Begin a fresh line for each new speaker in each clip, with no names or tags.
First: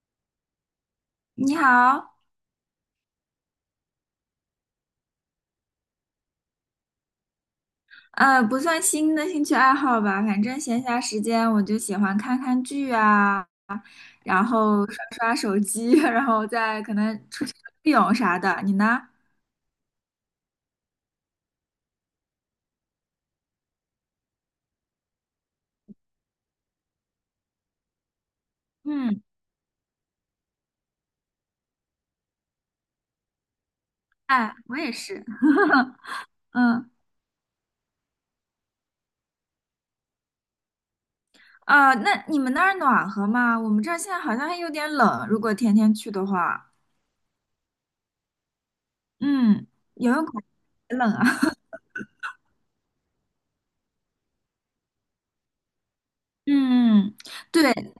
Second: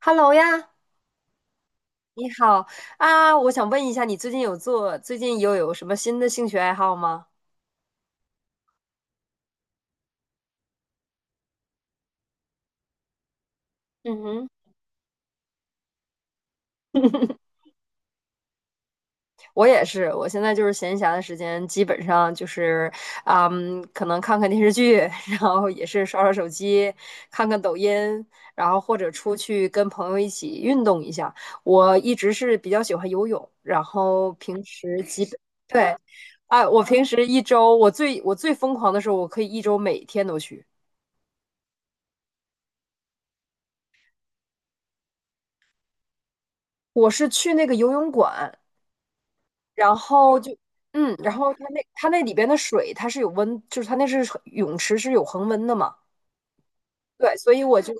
Hello 呀，
你好。
你好啊！我想问一下，你最近最近又有什么新的兴趣爱好吗？
不算新的兴趣爱好吧，反正闲暇时间我就喜欢看看剧啊，
嗯
然
哼，
后刷刷手机，然后再可能出去游泳啥的。你呢？
我也是，我现在就是闲暇的时间，基本上可能看看电视剧，然后也是刷刷手机，看看抖音，然后或者
嗯。
出去跟朋友一起运动一下。我一直是比较喜欢游泳，然后
哎，
平
我也
时基
是。
本，对，哎，我
嗯。
平时一周，我最疯狂的时候，我可以一周每天都去。
啊，那你们那儿暖和吗？我们这儿现在好像还有点冷，如果天天去的话，
我是去那个游泳馆，
嗯，
然
游泳
后
馆
就，
也冷
嗯，
啊。
然后它那里边的水它是有温，就是它那是水泳池是有恒温的嘛，
嗯，
对，所以
对。
我就，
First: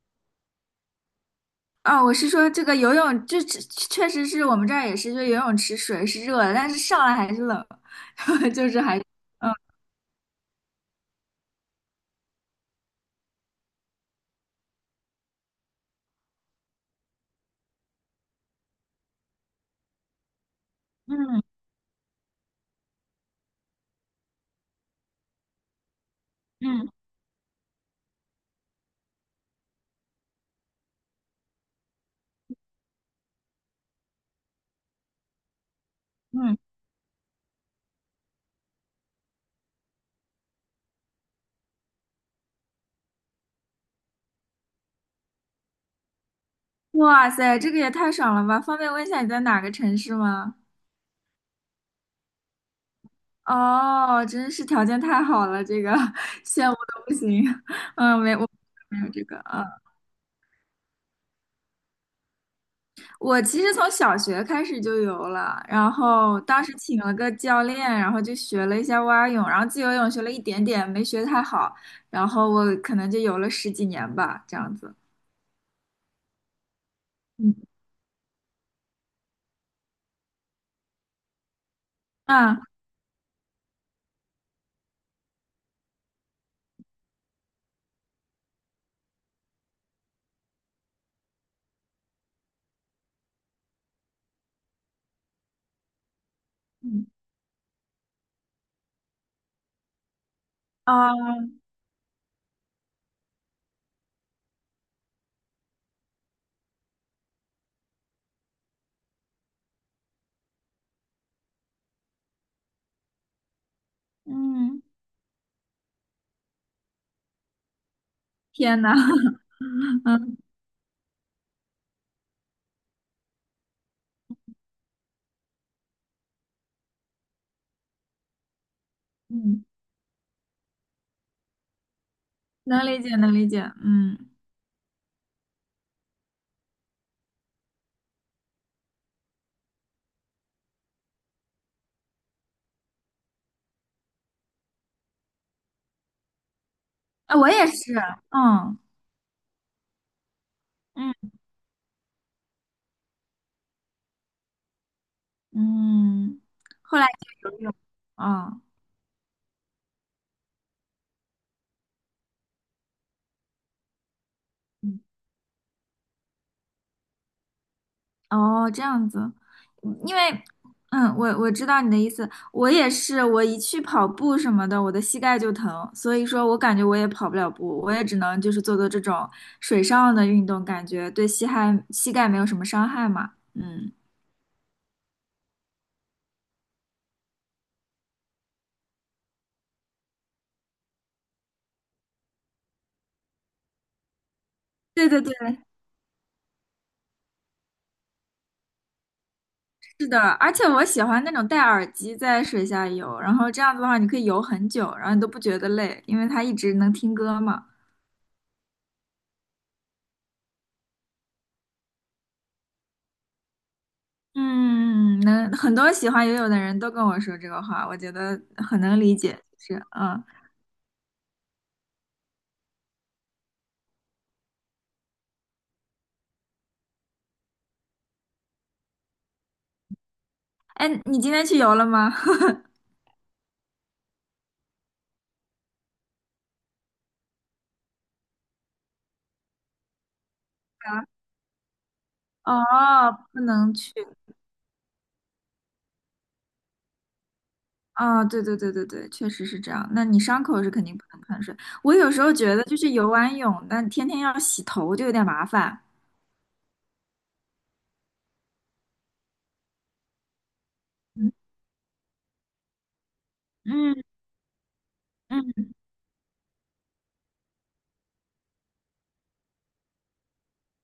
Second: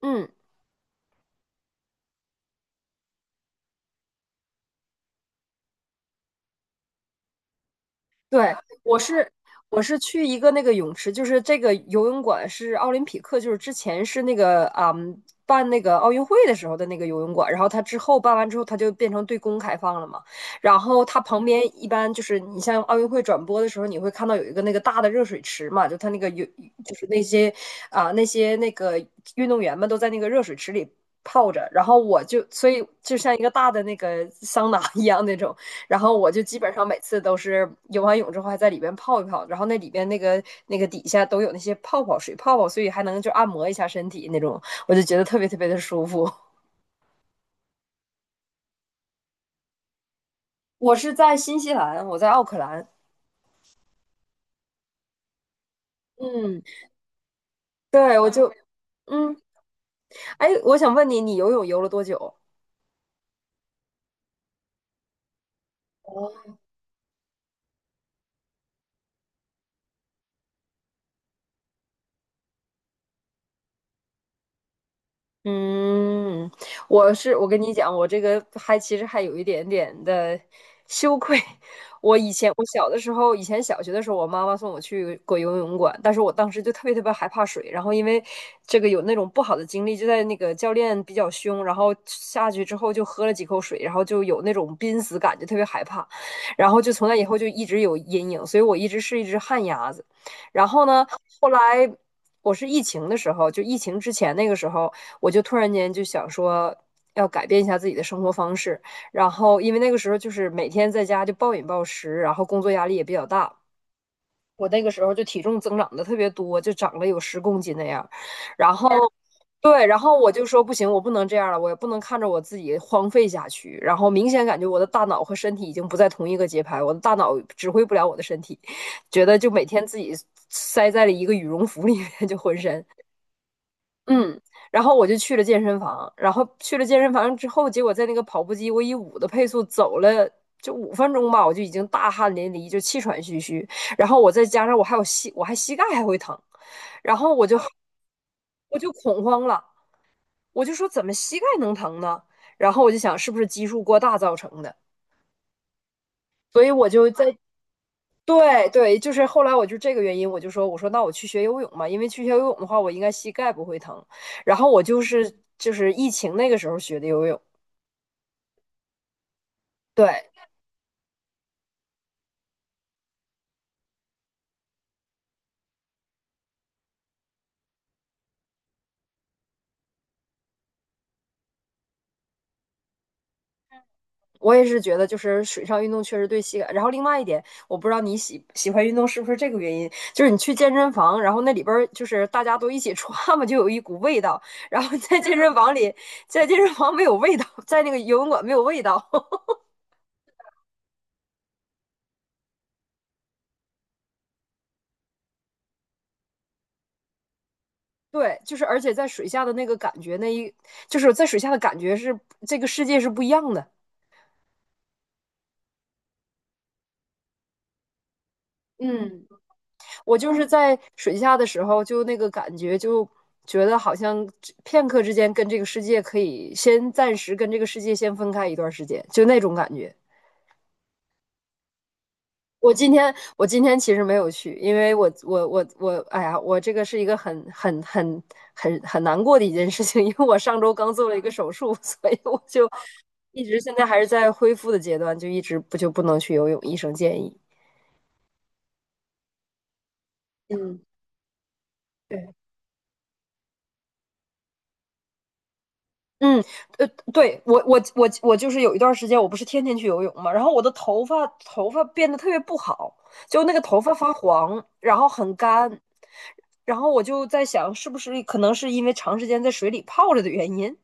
嗯，
啊，我是说这个游泳，这确实是我们这儿也是，就游泳池水是热的，但是上来还是冷，
对，
就是
我
还，
是
嗯
我去一个那个泳池，就是这个游泳馆是奥林匹克，就是之前是办那个奥运会的时候的那个游泳馆，然后它之后办完之后，它就变成对公开放了嘛。然后它
嗯
旁边一般就是你像奥运会转播的时候，你会看到有一个那个大的热水池嘛，就它那个有
嗯
就是那些那些那个运动员们都在那个热水池里泡着，然后我就所以就像一个大的那个桑拿一样那种，然后我就
嗯。
基本上每次都是游完泳之后还在里边泡一泡，然后那里边那个底下都有那些泡泡水泡泡，所以还能就按摩一下身体那种，我就觉得特别特别的舒服。
哇塞，这个也太爽了吧！方便问一下你在哪个城市吗？
我是在新西兰，我在奥克兰。
哦，真是条件太好了，这个
嗯，
羡慕的不行。
对，
嗯，
我
没，我
就
没有这
嗯，
个，嗯，
哎，我想问你，你游泳游了多久？
我其实从小学开始就游了，然
哦
后当时请了个教练，然后就学了一下蛙泳，然后自由泳学了一点点，没学太好，然后我可能就游了十几年吧，这样子。
嗯，我是我
嗯
跟你讲，我这个还其实还有一点点的羞愧。我以前
啊，
我小的时候，以前小学的时候，我妈妈送我去过游泳馆，但是我当时就特别特别害怕水。然后因为这个有那种不好的经历，就在那个教练比较凶，然后下去之后就喝了几口水，然后就有那种濒死感，就特别害怕。然后就
嗯
从那以后就一直有阴影，所以我一直是一只旱鸭子。然后呢，
啊，
后来我是疫情的时候，就疫情之前那个时候。我就突然间就想说要改变一下自己的生活方式。然后因为那个时候就是每天在家就暴饮暴食，然后工作压力也比较大，我那
嗯，
个时候就体重增长的特别多，就长了有10公斤那样。然
天
后
呐，
对，然 后我
嗯
就说不行，我不能这样了，我也不能看着我自己荒废下去。然后明显感觉我的大脑和身体已经不在同一个节拍，我的大脑指挥不了我的身体，觉得就每
嗯，
天自己塞在了一个羽绒服里面，就浑身。
能理解，能理解，嗯。
嗯，然后我就去了健身房，然后去了健身房之后，结果在那个跑步机，我以5的配速走了5分钟吧，我就已经大汗淋漓，就气喘吁吁。然后我再加上我还膝盖还会疼，然后
啊，
我
我
就
也是，
我
嗯
就恐慌了，我就说怎
嗯
么膝盖能疼呢？然后我就想是不是基数过大造成的，
嗯，
所以我
后来
就在
就游泳，嗯。
对对，就是后来我就这个原因，我说那我去学游泳嘛，因为去学游泳的话，我应该膝盖不会疼。然后我就是疫情那个时候学的游泳，
哦，这样子，嗯因为，
对，
嗯，我知道你的意思，我也是，我一去跑步什么的，我的膝盖就疼，所以说我感觉我也跑不了步，我也只能就是做做这种水上的运动，感觉对膝盖膝盖没有什么伤害嘛。嗯，
我也是觉得就是水上运动确实对膝盖。然后另外一点，我不知道你喜欢运动是不是这个原因，就是你去健身房，然后那里边儿就是大家都一起穿嘛，就有一股味道。然后
对
在
对对。
健身房里，在健身房没有味道，在那个游泳馆没有味道。
是的，而且我喜欢那种戴耳机在水下游，然后这样子的话，你可以游很久，然后你都不觉得累，因为它一直能听歌嘛。
对，就是而且在水下的那个感觉，就是在水下的感觉是这个世界是不一样的。
嗯，嗯嗯能很多喜欢游泳的人都跟我说这个话，我觉得很能理
嗯，
解，就是
我
嗯。
就是在水下的时候，就那个感觉，就觉得好像片刻之间跟这个世界可以先暂时跟这个世界先分开一段时间，就那种感觉。
哎，你今天去游了吗？
我今天其实没有去，因为我我我我，哎呀，我这个是一个很难过的一件事情，因为我上周刚做了一 个手术，所以我
哦，
就
不
一直
能
现在
去。
还是在恢复的阶段，就一直不能去游泳，医生建议。
哦，对对对对对，确实是这样。那你伤口是
嗯，
肯定不能碰水。我有时候
对，
觉得，就是游完泳，那天天要洗头就有点麻烦。
嗯，呃，对，我就是有一段时间，我不是天天去游泳嘛，然后我的头发
嗯
头发变得特别不好，就那个头发
嗯
发黄，然后很
嗯
干，然后我就在想，是不是可能是因为长时间在水里泡着的原因？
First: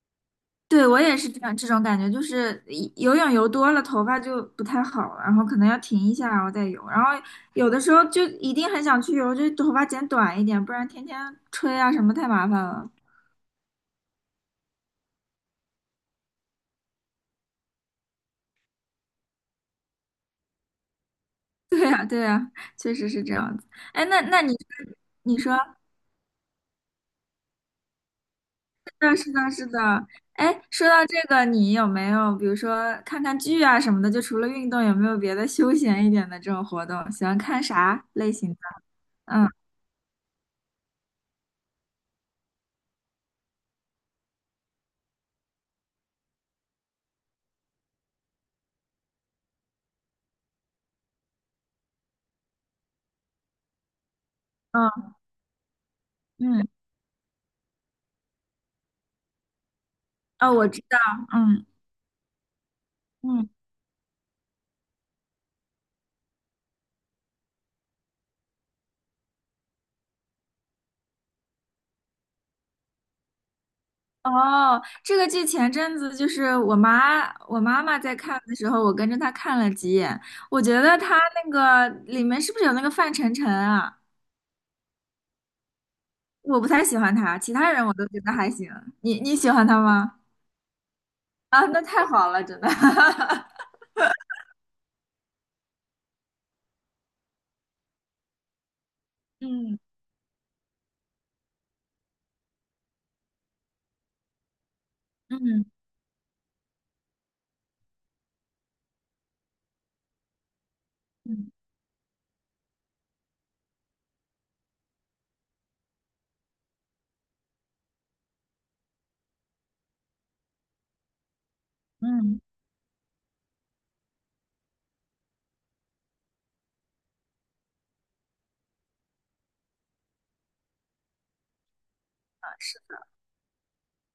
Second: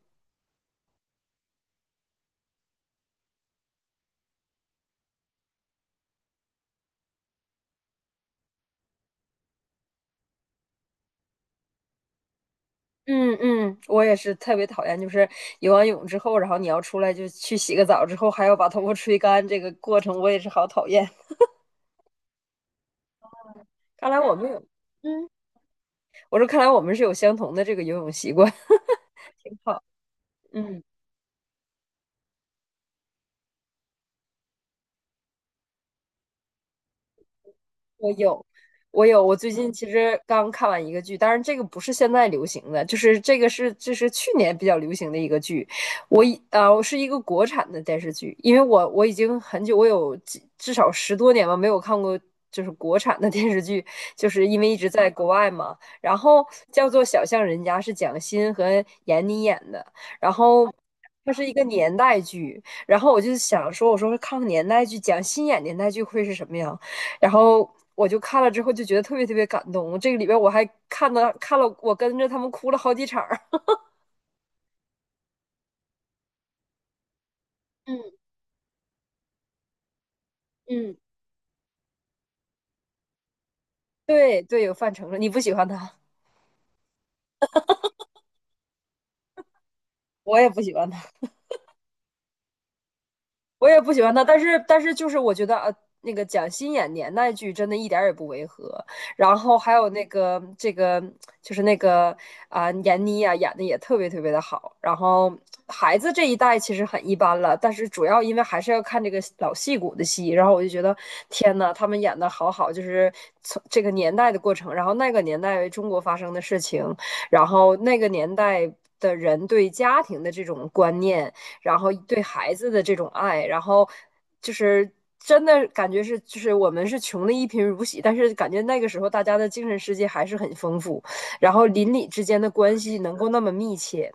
对，我也是这样，这种感觉就是一游泳游多了，头发就不太好了，然后可能要停一下，然后再游。然后有的时候就一定很想去游，就头发剪短一点，不然天天吹啊什么太麻烦了。
嗯嗯，我也是特别讨厌，就是游完泳之后，然后你要出来就去洗个澡之后，还要把头发吹干，这个过程我也是好讨厌。
对呀，对呀，确实是这样子。哎，
看来
那
我
那
们
你
有，嗯，
你说，是
我说看来我们是有相同的这个游泳习惯。
的，是的，是的。
好，
哎，
嗯。
说到这个，你有没有比如说看看剧啊什么的？就除了运动，有没有别的休闲一点的这种活动？喜欢看啥
我
类
有，
型的？
我有，我
嗯
最近其实刚看完一个剧，当然这个不是现在流行的，就是这是去年比较流行的一个剧。我是一个国产的电视剧，因为我已经很久，我有几至少10多年吧没有看过就是国产的电视剧，就是因为一直在
嗯
国外嘛。然后
嗯，
叫做《小巷人家》，是蒋欣和闫妮演的，然
哦，我
后。
知道，
它是一个
嗯。
年代剧，然后我就
嗯，
想说，我说看看年代剧，蒋欣演年代剧会是什么样？然后我就看了之后就觉得特别特别感动。这个里边我还看了，我跟着他们哭了好几场
哦，这个剧前阵子就是我妈，我妈妈在
嗯
看的时候，我跟着她看了几眼。我觉
嗯，
得她那个里面是不是有那个范丞丞啊？
对对，有范丞丞，你不喜欢他，
我不太喜欢他，其他人我都觉得还行。你喜欢他吗？
我也不喜欢他。
啊，那太好了，真的。
我也不喜欢他，但是就是我觉得那个蒋欣演年代剧真的一点儿也不违和，然后还
嗯
有那个闫妮啊演的也特别特别的好，然后
嗯
孩子这一代其实很一般了，但是主要因为还是要看这个老戏骨的戏，然后我就觉得
嗯
天呐，他们演的好好，就是从这个年代的过程，然后那个年代中国发生的事情，然后那个年代的人对家庭的这种观念，然后对
嗯，
孩子的这种爱，然后就是真的感觉是，就是我们是穷的一贫如洗，但是感觉那个时候大家的精神世界还是很丰富，然后邻里之间的关系能够那么密切。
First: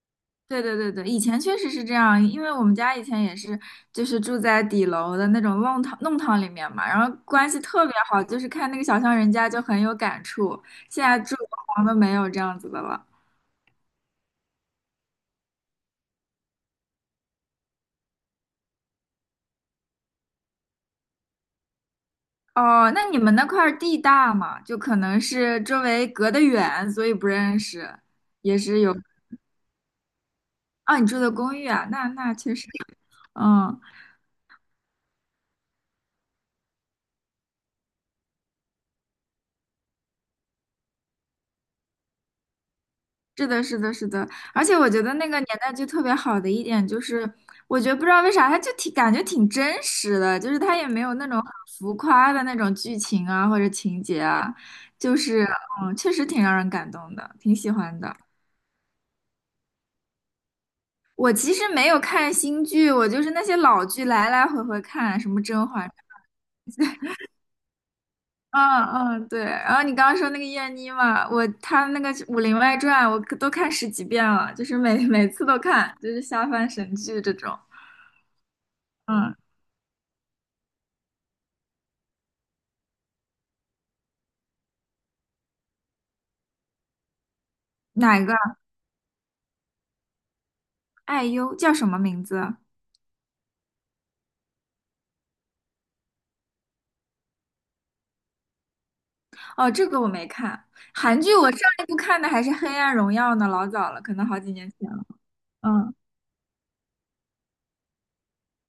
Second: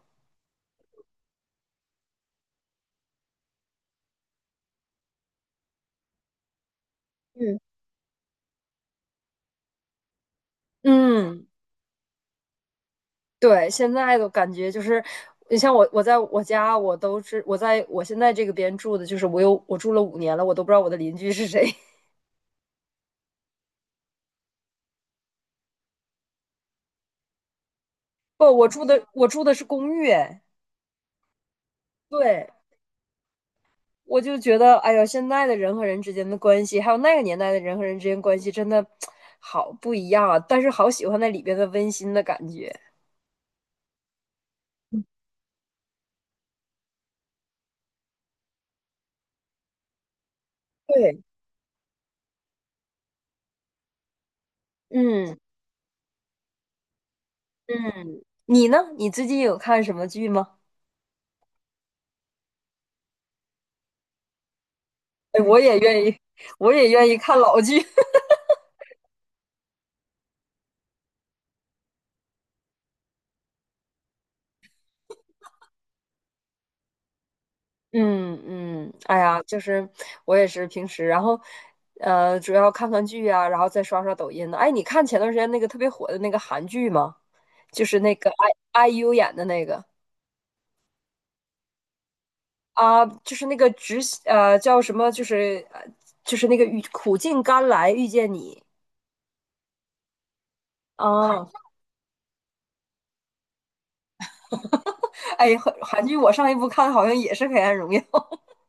对对对对，以前确实是这样，因为我们家以前也是，就是住在底楼的那种弄堂弄堂里面嘛，然后关
嗯
系特别好，就是看那个小巷人家就很有感触。现在住
嗯，
的房都没有这样子的了。
对，现在的感觉就是，你像我，我在我家，我都是我在我现在这个边住的，就是我住了5年了，我都不知道我的邻居是谁。
哦，那你们那块儿地大嘛，就可能是周围隔得远，所以不认识，
不，
也
我
是
住
有。
的我住的是公寓，哎
啊，你住的公寓啊，那那
对。
确实，嗯。
我就觉得，哎呀，现在的人和人之间的关系，还有那个年代的人和人之间关系，真的好不一样啊！但是好喜欢那里边的温馨的感觉。
是的，是的，是的，而且我觉得那个年代剧特别好的一点就是，我觉得不知道为啥，它就挺感觉挺真实的，就是它也没有
对，
那种很浮夸的那种剧情啊或者情节啊，就
嗯
是嗯，确实挺让人感动的，挺喜欢的。
嗯，你呢？你最近有看什么剧吗？
我其实没有看新剧，我就是那些老剧来来回回看，什么
哎，
《甄嬛》，
我也愿意看老剧。
嗯嗯，对。然后你刚刚说那个燕妮嘛，我她那个《武林外传》，我都看十几遍了，就是每次都看，就是下饭神剧这种。
嗯嗯，哎
嗯。
呀，就是我也是平时，然后主要看看剧啊，然后再刷刷抖音呢。哎，你看前段时间那个特别火的那个韩剧吗？就是那
哪
个
个？
I IU 演的那个。
爱优叫什么名字？
啊，就是那个直呃叫什么，就是那个苦尽甘来遇见你。
哦，这个我没看。韩剧
啊！
我上一部看的还是《黑暗荣耀》呢，老早了，可能好几年前了。
哎，韩
嗯，
韩剧我上一部看好像也是《黑暗荣耀》，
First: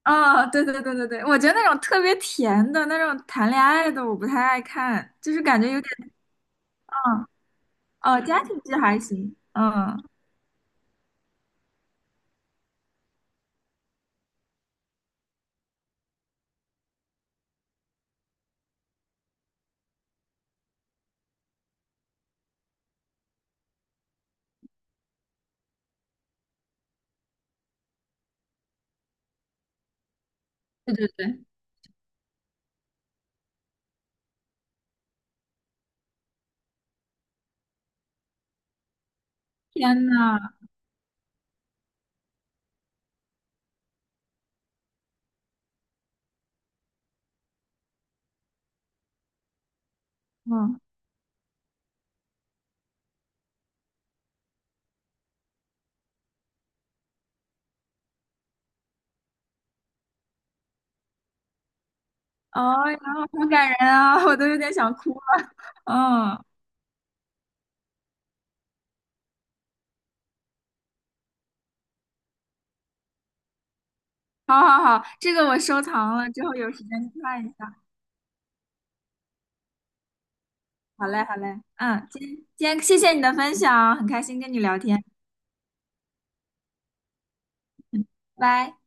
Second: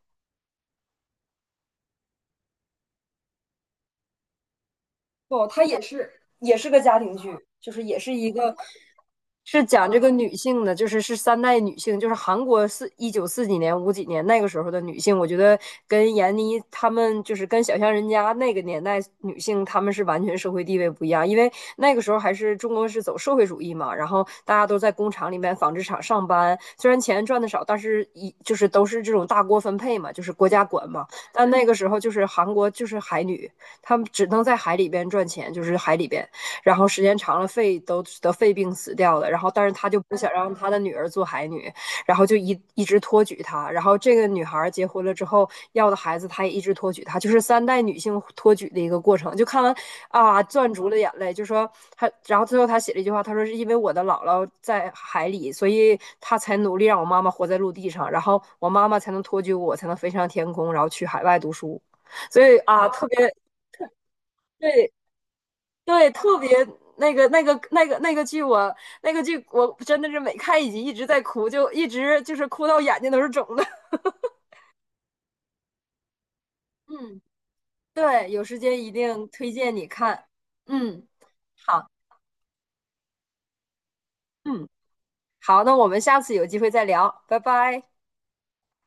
哦，对对对对对，我觉得那种特别甜的那种谈恋爱的，我不太爱看，就是
哦，
感
它
觉
也
有点，
是也是个家庭
嗯，
剧，就是也是
哦，
一
家
个
庭剧还行。
是讲
嗯，
这个女性的，就是是三代女性，就是韩国四一九四几年、五几年那个时候的女性，我觉得跟闫妮她们就是跟小巷人家那个年代女性，她们是完全社会地位不一样，因为那个时候还是中国是走社会主义嘛，然后大家都在工厂里面、纺织厂上班，虽然钱赚的少，但是就是都是这种大锅分配嘛，就是国家管
对
嘛。
对对，
但那个时候就是韩国就是海女，她们只能在海里边赚钱，就是海里边。然后时间长了肺都得肺病死掉了，然后但是他就
天
不想让
呐，
他的女儿做海女，然后就一直托举她，然后这个女孩结婚了之后要的孩子，他也一直托举她，就是三代女性托举的一个过程。就看完啊，攥
嗯，
住了眼泪，就说他，然后最后他写了一句话，他说是因为我的姥姥在海里，所以他才努力让我妈妈活在陆地上，然后我妈妈才能托举我，才能飞上天空，然后去海外读书。所以
哦，
啊，
呀，
特别
好感人啊，我都有点
对
想哭了。
对，特
嗯，
别那个、那个、那个、那个剧我，那个剧我真的是每看一集一直在哭，就一直就是哭到眼睛都是肿的。
好好好，这个我收藏了，之后有时间
嗯，
看一下。
对，有时间一定推荐你看。
好
嗯，
嘞，好嘞，
好，
嗯，今天谢谢你的分享哦，很开心跟你
嗯，
聊天，
好，那我们下次有机会再聊，拜拜。
拜拜。